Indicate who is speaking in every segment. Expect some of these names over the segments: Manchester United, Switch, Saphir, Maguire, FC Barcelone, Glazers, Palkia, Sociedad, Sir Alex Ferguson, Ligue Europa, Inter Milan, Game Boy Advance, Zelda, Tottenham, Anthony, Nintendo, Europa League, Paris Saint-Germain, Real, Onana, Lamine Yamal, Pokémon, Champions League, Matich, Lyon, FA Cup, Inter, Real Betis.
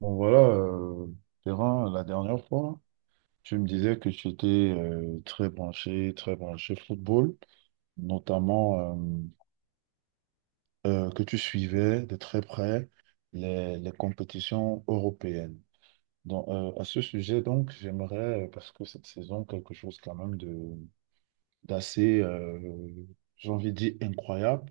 Speaker 1: Bon voilà, Perrin, la dernière fois, tu me disais que tu étais très branché football, notamment que tu
Speaker 2: Oui,
Speaker 1: suivais de très près les compétitions européennes. Donc, à ce sujet, donc, j'aimerais, parce que cette saison, quelque chose quand même de d'assez, j'ai envie de dire, incroyable.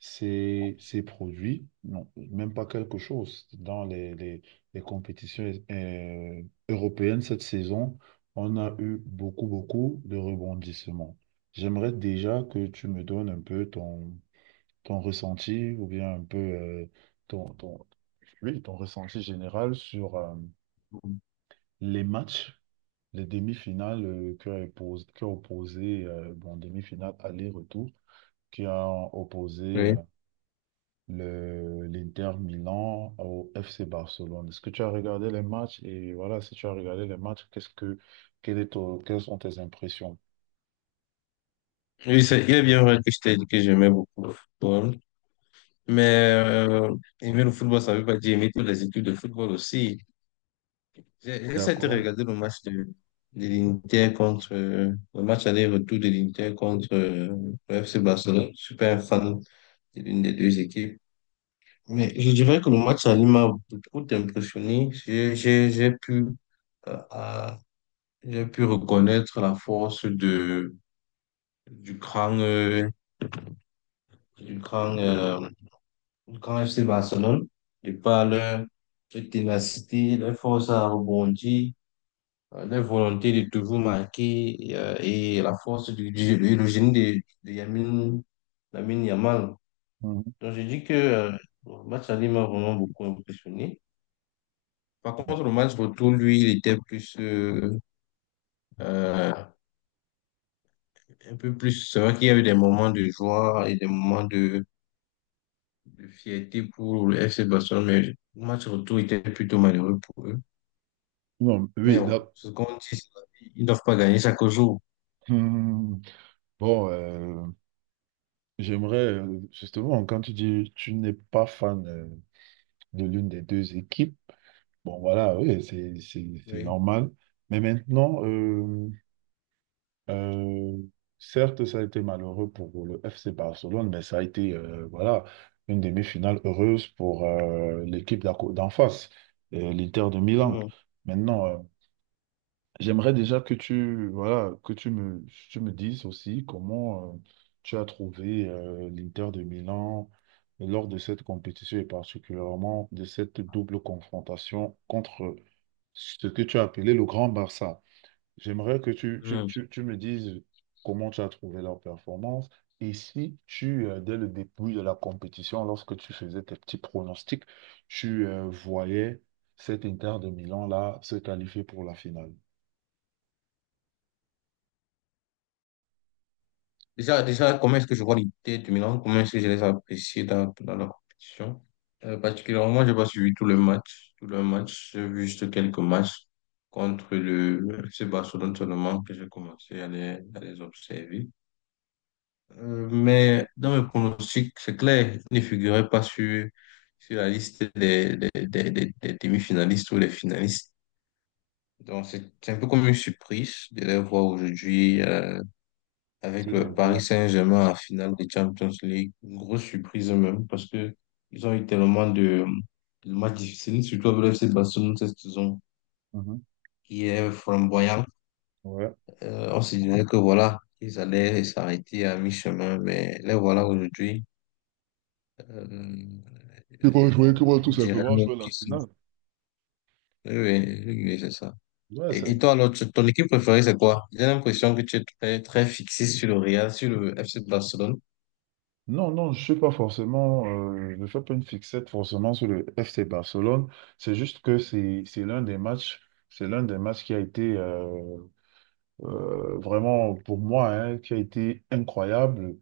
Speaker 1: Ces produits, non, même pas quelque chose. Dans les compétitions européennes cette saison, on a eu beaucoup, beaucoup de rebondissements. J'aimerais déjà que tu me donnes un peu ton ressenti ou bien un peu ton, ton, oui, ton ressenti général sur les matchs, les demi-finales qui ont opposé bon, demi-finale aller-retour qui ont opposé l'Inter Milan au FC Barcelone. Est-ce que tu as regardé les matchs? Et voilà, si tu as regardé les matchs, quelles sont tes impressions?
Speaker 2: oui c'est- Il est bien vrai que je t'ai dit que j'aimais beaucoup le football, mais aimer le football, ça ne veut pas dire aimer toutes les équipes de football aussi. J'ai essayé de
Speaker 1: D'accord.
Speaker 2: regarder le match aller-retour de l'Inter contre le FC Barcelone. Je suis pas un fan de l'une des deux équipes. Mais je dirais que le match aller m'a beaucoup impressionné. Euh, à- j'ai pu reconnaître la force du cran du grand, euh, du grand FC Barcelone, de par leur ténacité, leur force à rebondir, leur volonté de toujours marquer et la force et le génie de Lamine Yamal.
Speaker 1: Mhm.
Speaker 2: Donc, je dis que le match aller m'a vraiment beaucoup impressionné. Par contre, le match retour, lui, il était euh, un peu plus. C'est vrai qu'il y a eu des moments de joie et des moments de fierté pour le FC Barcelone, mais le match retour était plutôt malheureux pour eux.
Speaker 1: Non,
Speaker 2: Mais
Speaker 1: oui,
Speaker 2: bon, ce qu'on dit, c'est qu'ils ne doivent pas gagner chaque jour.
Speaker 1: hmm. Bon, j'aimerais justement, quand tu dis tu n'es pas fan de l'une des deux équipes, bon voilà, oui, c'est
Speaker 2: Oui.
Speaker 1: normal. Mais maintenant, Euh, certes, ça a été malheureux pour le FC Barcelone, mais ça a été voilà, une demi-finale heureuse pour l'équipe d'en face, l'Inter de Milan.
Speaker 2: Mhm.
Speaker 1: Maintenant, j'aimerais déjà que tu, voilà, tu me dises aussi comment tu as trouvé l'Inter de Milan lors de cette compétition et particulièrement de cette double confrontation contre ce que tu as appelé le Grand Barça. J'aimerais que
Speaker 2: Mhm.
Speaker 1: tu me dises comment tu as trouvé leur performance et si tu, dès le début de la compétition, lorsque tu faisais tes petits pronostics, tu voyais cet Inter de Milan-là se qualifier pour la finale.
Speaker 2: Déjà, déjà, comment est-ce que je vois l'idée de Milan? Comment est-ce que je les apprécie dans la compétition? Particulièrement, je n'ai pas suivi tout le match. Tout le match, j'ai vu juste quelques matchs contre le FC Barcelone seulement que j'ai commencé à les observer. Mais dans mes pronostics, c'est clair, ils ne figurait pas sur la liste des demi-finalistes ou des finalistes. Donc, c'est un peu comme une surprise de les voir aujourd'hui
Speaker 1: Ce
Speaker 2: avec le
Speaker 1: niveau-là.
Speaker 2: Paris Saint-Germain en finale de Champions League. Une grosse surprise même parce que ils ont eu tellement de matchs difficiles, surtout avec le FC Barcelone cette saison
Speaker 1: Mhm.
Speaker 2: qui est flamboyant.
Speaker 1: Ouais.
Speaker 2: On se disait que voilà, ils allaient s'arrêter à mi-chemin, mais les voilà aujourd'hui. Euh,
Speaker 1: Ils vont
Speaker 2: et
Speaker 1: jouer, qu'ils vont
Speaker 2: on
Speaker 1: tout
Speaker 2: dirait
Speaker 1: simplement
Speaker 2: même
Speaker 1: jouer la
Speaker 2: qu'ils sont...
Speaker 1: finale.
Speaker 2: Oui, oui, oui, c'est ça.
Speaker 1: Ouais, c'est-
Speaker 2: Et toi, alors, ton équipe préférée, c'est quoi? J'ai l'impression que tu es très, très fixé sur le Real, sur le FC Barcelone.
Speaker 1: non, non, je suis pas forcément, je ne fais pas une fixette forcément sur le FC Barcelone. C'est juste que c'est l'un des matchs, c'est l'un des matchs qui a été vraiment pour moi, hein, qui a été incroyable,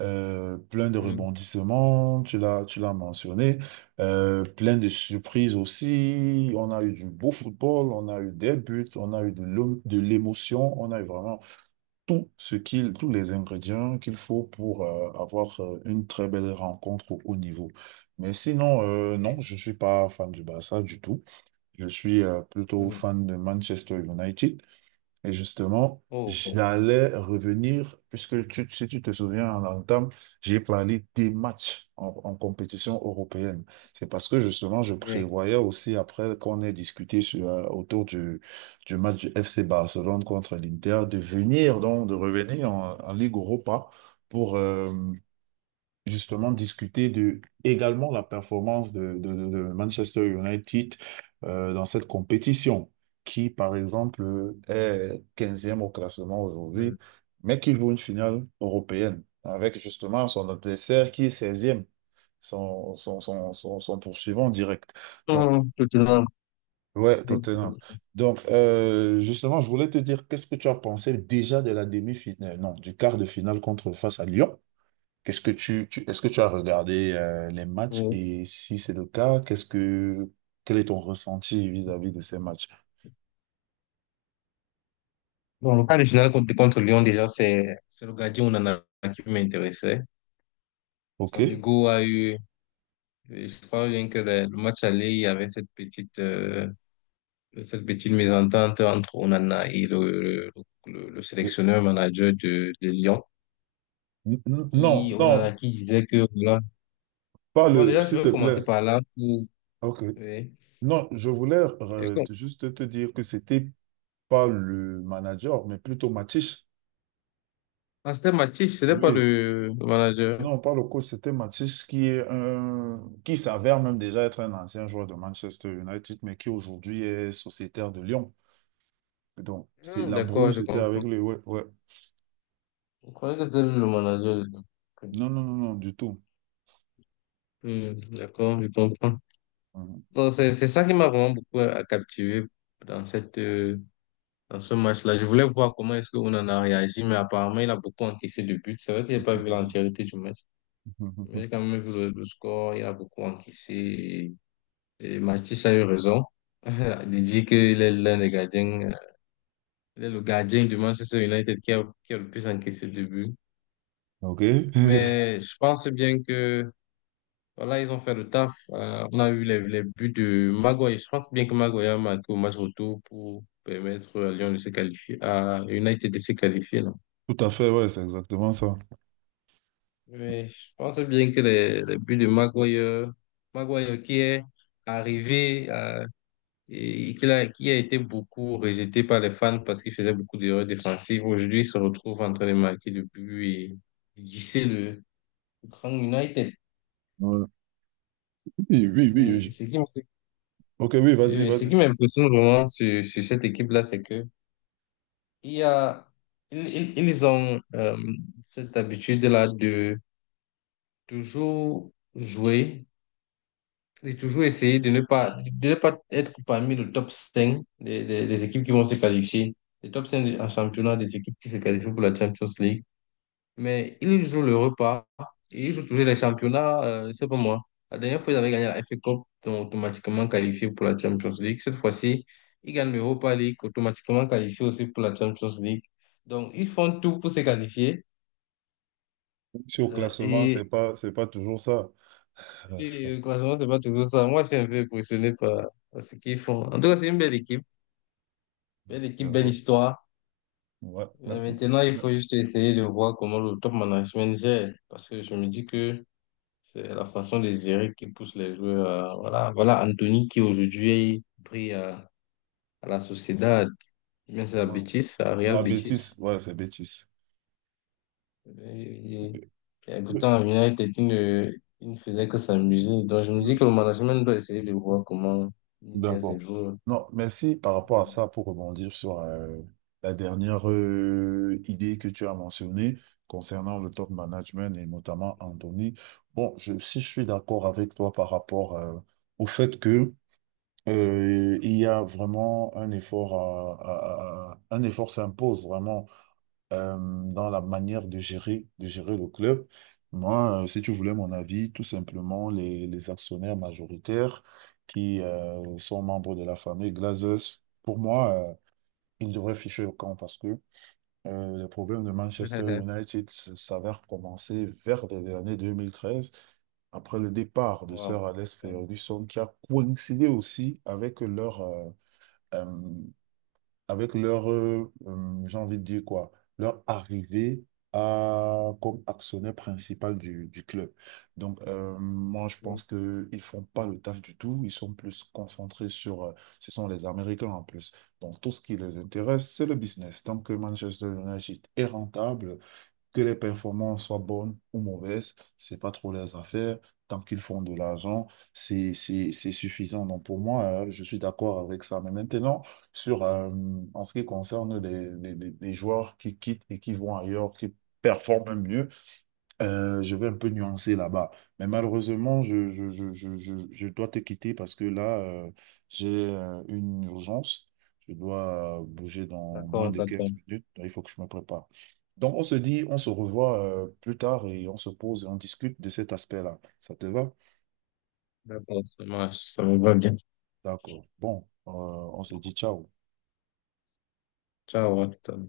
Speaker 1: plein de
Speaker 2: Mhm.
Speaker 1: rebondissements, tu l'as mentionné, plein de surprises aussi. On a eu du beau football, on a eu des buts, on a eu de l'émotion, on a eu vraiment tous les ingrédients qu'il faut pour avoir une très belle rencontre au haut niveau. Mais sinon, non,
Speaker 2: Oui.
Speaker 1: je ne suis pas fan du Barça du tout. Je suis plutôt
Speaker 2: Mhm.
Speaker 1: fan de Manchester United. Et justement,
Speaker 2: Oh,
Speaker 1: j'allais revenir, puisque si tu te souviens, en entame, j'ai parlé des matchs en compétition européenne. C'est parce que justement, je
Speaker 2: oui.
Speaker 1: prévoyais aussi, après qu'on ait discuté sur, autour du match du FC Barcelone contre l'Inter, de venir, donc de revenir en Ligue Europa pour, justement discuter de également la performance de Manchester United dans cette compétition, qui par exemple est quinzième au classement aujourd'hui,
Speaker 2: Mhm.
Speaker 1: mais qui joue une finale européenne avec justement son adversaire qui est seizième e son poursuivant direct. Donc,
Speaker 2: Mhm, Tottenham.
Speaker 1: ouais,
Speaker 2: Oui,
Speaker 1: Tottenham. Donc, justement, je voulais te dire, qu'est-ce que tu as pensé déjà de la demi-finale, non, du quart de finale contre face à Lyon? Qu'est-ce que est-ce que tu as regardé les matchs
Speaker 2: oui.
Speaker 1: et si c'est le cas, qu'est-ce que quel est ton ressenti vis-à-vis de ces matchs?
Speaker 2: Bon, le cas de finale contre Lyon, déjà, c'est le gardien Onana qui m'intéressait.
Speaker 1: OK.
Speaker 2: Son ego a eu, je crois bien que le match aller, il y avait cette petite mésentente entre Onana et le, le sélectionneur manager de Lyon.
Speaker 1: Non,
Speaker 2: Onana
Speaker 1: non,
Speaker 2: qui disait que voilà.
Speaker 1: pas
Speaker 2: Bon,
Speaker 1: le,
Speaker 2: déjà, je
Speaker 1: s'il te
Speaker 2: vais
Speaker 1: plaît.
Speaker 2: commencer par là.
Speaker 1: OK.
Speaker 2: Oui.
Speaker 1: Non, je voulais
Speaker 2: Et com-
Speaker 1: juste te dire que c'était pas le manager, mais plutôt Matich.
Speaker 2: Ah, c'était Mathieu, ce n'est pas
Speaker 1: Oui.
Speaker 2: le manager.
Speaker 1: Non, pas le coach, c'était Matich qui est un, qui s'avère même déjà être un ancien joueur de Manchester United, mais qui aujourd'hui est sociétaire de Lyon. Donc, c'est
Speaker 2: Hmm,
Speaker 1: la
Speaker 2: d'accord,
Speaker 1: brouille,
Speaker 2: je
Speaker 1: c'était avec
Speaker 2: comprends.
Speaker 1: lui. Ouais, ouais.
Speaker 2: Je croyais que c'était lui le manager.
Speaker 1: Non, non, non, non, du tout.
Speaker 2: Hmm, d'accord, je comprends. Donc, c'est ça qui m'a vraiment beaucoup captivé dans dans ce match-là. Je voulais voir comment est-ce qu'on en a réagi, mais apparemment, il a beaucoup encaissé de buts. C'est vrai que j'ai pas vu l'entièreté du match, mais j'ai quand même vu le score. Il a beaucoup encaissé. Et Mathieu a eu raison. De dire qu'il est l'un des gardiens. Il est le gardien de Manchester United qui a le plus encaissé de buts.
Speaker 1: Ok.
Speaker 2: Mais je pense bien que voilà, ils ont fait le taf. On a eu les buts de Maguire. Je pense bien que Maguire a marqué au match retour pour permettre à Lyon de se qualifier, à United de se qualifier, non?
Speaker 1: Tout à fait, ouais, c'est exactement ça.
Speaker 2: Mais je pense bien que les buts de Maguire qui est arrivé qui a été beaucoup rejeté par les fans parce qu'il faisait beaucoup d'erreurs défensives. Aujourd'hui, il se retrouve en train de marquer le but et glisser le Grand United.
Speaker 1: Ouais. Oui, oui, oui,
Speaker 2: Et
Speaker 1: oui.
Speaker 2: ce qui, me-
Speaker 1: Ok, oui, vas-y,
Speaker 2: Ce qui
Speaker 1: vas-y.
Speaker 2: m'impressionne vraiment sur cette équipe-là, c'est que il y a, ils- ils ont cette habitude-là de toujours jouer et toujours essayer de ne pas être parmi le top 5 des équipes qui vont se qualifier. Les top 5 en championnat des équipes qui se qualifient pour la Champions League. Mais ils jouent le repas. Ils jouent toujours les championnats. C'est pas moi. La dernière fois, ils avaient gagné la FA Cup, donc automatiquement qualifié pour la Champions League. Cette fois-ci, ils gagnent l'Europa League, automatiquement qualifié aussi pour la Champions League. Donc, ils font tout pour se qualifier.
Speaker 1: Si au
Speaker 2: euh,
Speaker 1: classement,
Speaker 2: et
Speaker 1: c'est pas toujours ça. Euh,
Speaker 2: et croisement, c'est pas toujours ça. Moi, je suis un peu impressionné par ce qu'ils font. En tout cas, c'est une belle équipe. Belle équipe, belle
Speaker 1: d'accord.
Speaker 2: histoire.
Speaker 1: Ouais.
Speaker 2: Maintenant, il
Speaker 1: Mais-
Speaker 2: faut juste essayer de voir comment le top management gère. Parce que je me dis que c'est la façon de gérer qui pousse les joueurs. Voilà, voilà Anthony qui aujourd'hui brille à la Sociedad, mais c'est à
Speaker 1: ouais.
Speaker 2: Betis, à
Speaker 1: Non,
Speaker 2: Real
Speaker 1: à
Speaker 2: Betis.
Speaker 1: bêtise. Ouais, c'est bêtise.
Speaker 2: Il y a un à United, il ne faisait que s'amuser. Donc je me dis que le management doit essayer de voir comment il gère ses
Speaker 1: D'accord.
Speaker 2: joueurs.
Speaker 1: Non, merci par rapport à ça pour rebondir sur la dernière idée que tu as mentionnée concernant le top management et notamment Anthony. Bon, je, si je suis d'accord avec toi par rapport au fait que il y a vraiment un effort un effort s'impose vraiment dans la manière de gérer le club. Moi, si tu voulais mon avis, tout simplement, les actionnaires majoritaires qui sont membres de la famille Glazers, pour moi, ils devraient ficher au camp parce que les problèmes de Manchester United s'avèrent commencer vers les années 2013, après le départ de
Speaker 2: Wow.
Speaker 1: Sir Alex Ferguson, qui a coïncidé aussi avec euh, avec leur, j'ai envie de dire quoi, leur arrivée à, comme actionnaire principal du club. Donc, moi, je
Speaker 2: Euh,
Speaker 1: pense qu'ils ne font pas le taf du tout. Ils sont plus concentrés sur, ce sont les Américains en plus. Donc, tout ce qui les intéresse, c'est le business. Tant que Manchester United est rentable, que les performances soient bonnes ou mauvaises, c'est pas trop leurs affaires. Tant qu'ils font de l'argent, c'est suffisant. Donc pour moi, je suis d'accord avec ça. Mais maintenant, sur, en ce qui concerne les joueurs qui quittent et qui vont ailleurs, qui performent mieux, je vais un peu nuancer là-bas. Mais malheureusement, je dois te quitter parce que là, j'ai une urgence. Je dois bouger dans moins
Speaker 2: D'accord,
Speaker 1: de
Speaker 2: d'accord,
Speaker 1: 15 minutes. Il faut que je me prépare. Donc, on se dit, on se revoit plus tard et on se pose et on discute de cet aspect-là. Ça te va?
Speaker 2: d'accord, ça marche, ça me va bien.
Speaker 1: D'accord. Bon, on se dit ciao.
Speaker 2: Ciao, à tout à l'heure.